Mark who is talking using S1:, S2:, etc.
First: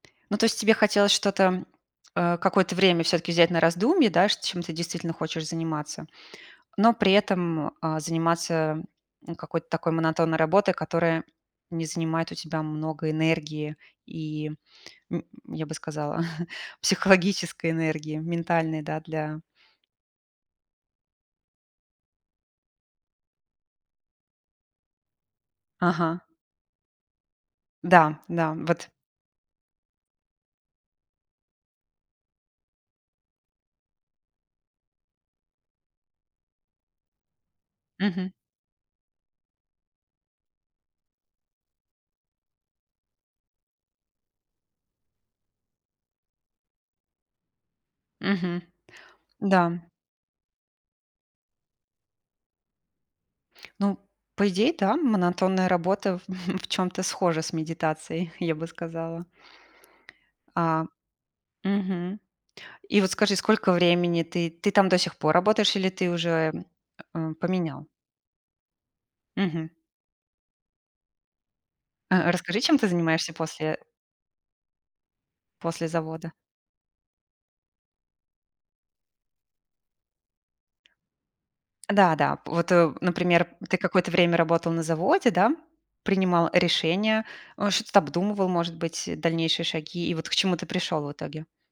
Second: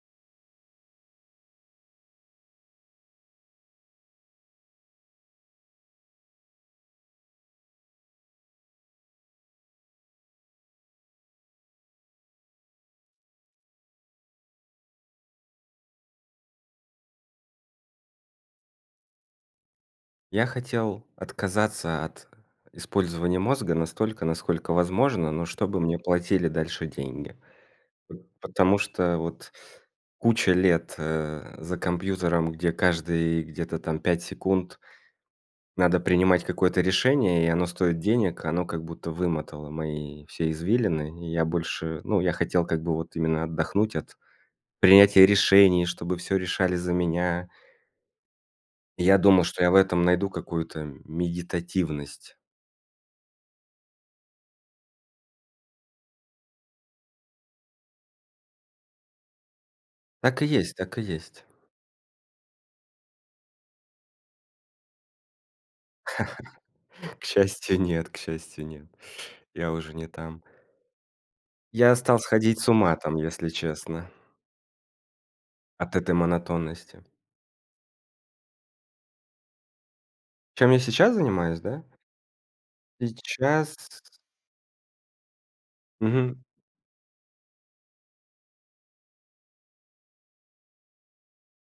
S1: Ну то есть тебе хотелось что-то, а, какое-то время всё-таки взять на раздумье, да, ш чем ты действительно хочешь заниматься, но при этом, а, заниматься, м, какой-то такой монотонной работой, которая не занимает у тебя много энергии и, м, я бы сказала, психологической энергии, ментальной, да, для
S2: Я хотел отказаться от использования мозга настолько, насколько возможно, но чтобы мне
S1: Ага.
S2: платили дальше деньги.
S1: Да да,
S2: Потому
S1: вот
S2: что вот куча лет, э, за компьютером, где каждые где-то там 5 секунд надо принимать какое-то решение, и оно стоит
S1: Мгм.
S2: денег, оно как будто вымотало мои все извилины и я больше Ну я хотел как бы вот именно отдохнуть от принятия решений, чтобы всё решали за меня.
S1: Мгм,
S2: Я думал, что
S1: да,
S2: я в
S1: м.
S2: этом найду какую-то медитативность.
S1: Ну, по идее, да, монотонная работа в чём-то схожа с медитацией, я бы сказала.
S2: Так и есть
S1: А.
S2: так и есть.
S1: Мгм. И вот скажи, сколько времени ты ты там до сих пор работаешь или ты уже,
S2: К
S1: эм,
S2: счастью,
S1: поменял?
S2: нет к счастью, нет. Я
S1: Мгм.
S2: уже не там. Я стал
S1: А расскажи,
S2: сходить с
S1: чем ты
S2: ума там,
S1: занимаешься
S2: если
S1: после
S2: честно.
S1: после
S2: От этой
S1: завода?
S2: монотонности. Чем я сейчас занимаюсь, да?
S1: Да да, вот, э, например, ты
S2: Сейчас
S1: какое-то время работал на заводе, да,
S2: Мгм.
S1: принимал решения, о, что-то обдумывал, может быть, дальнейшие шаги, и вот к чему ты пришёл в итоге?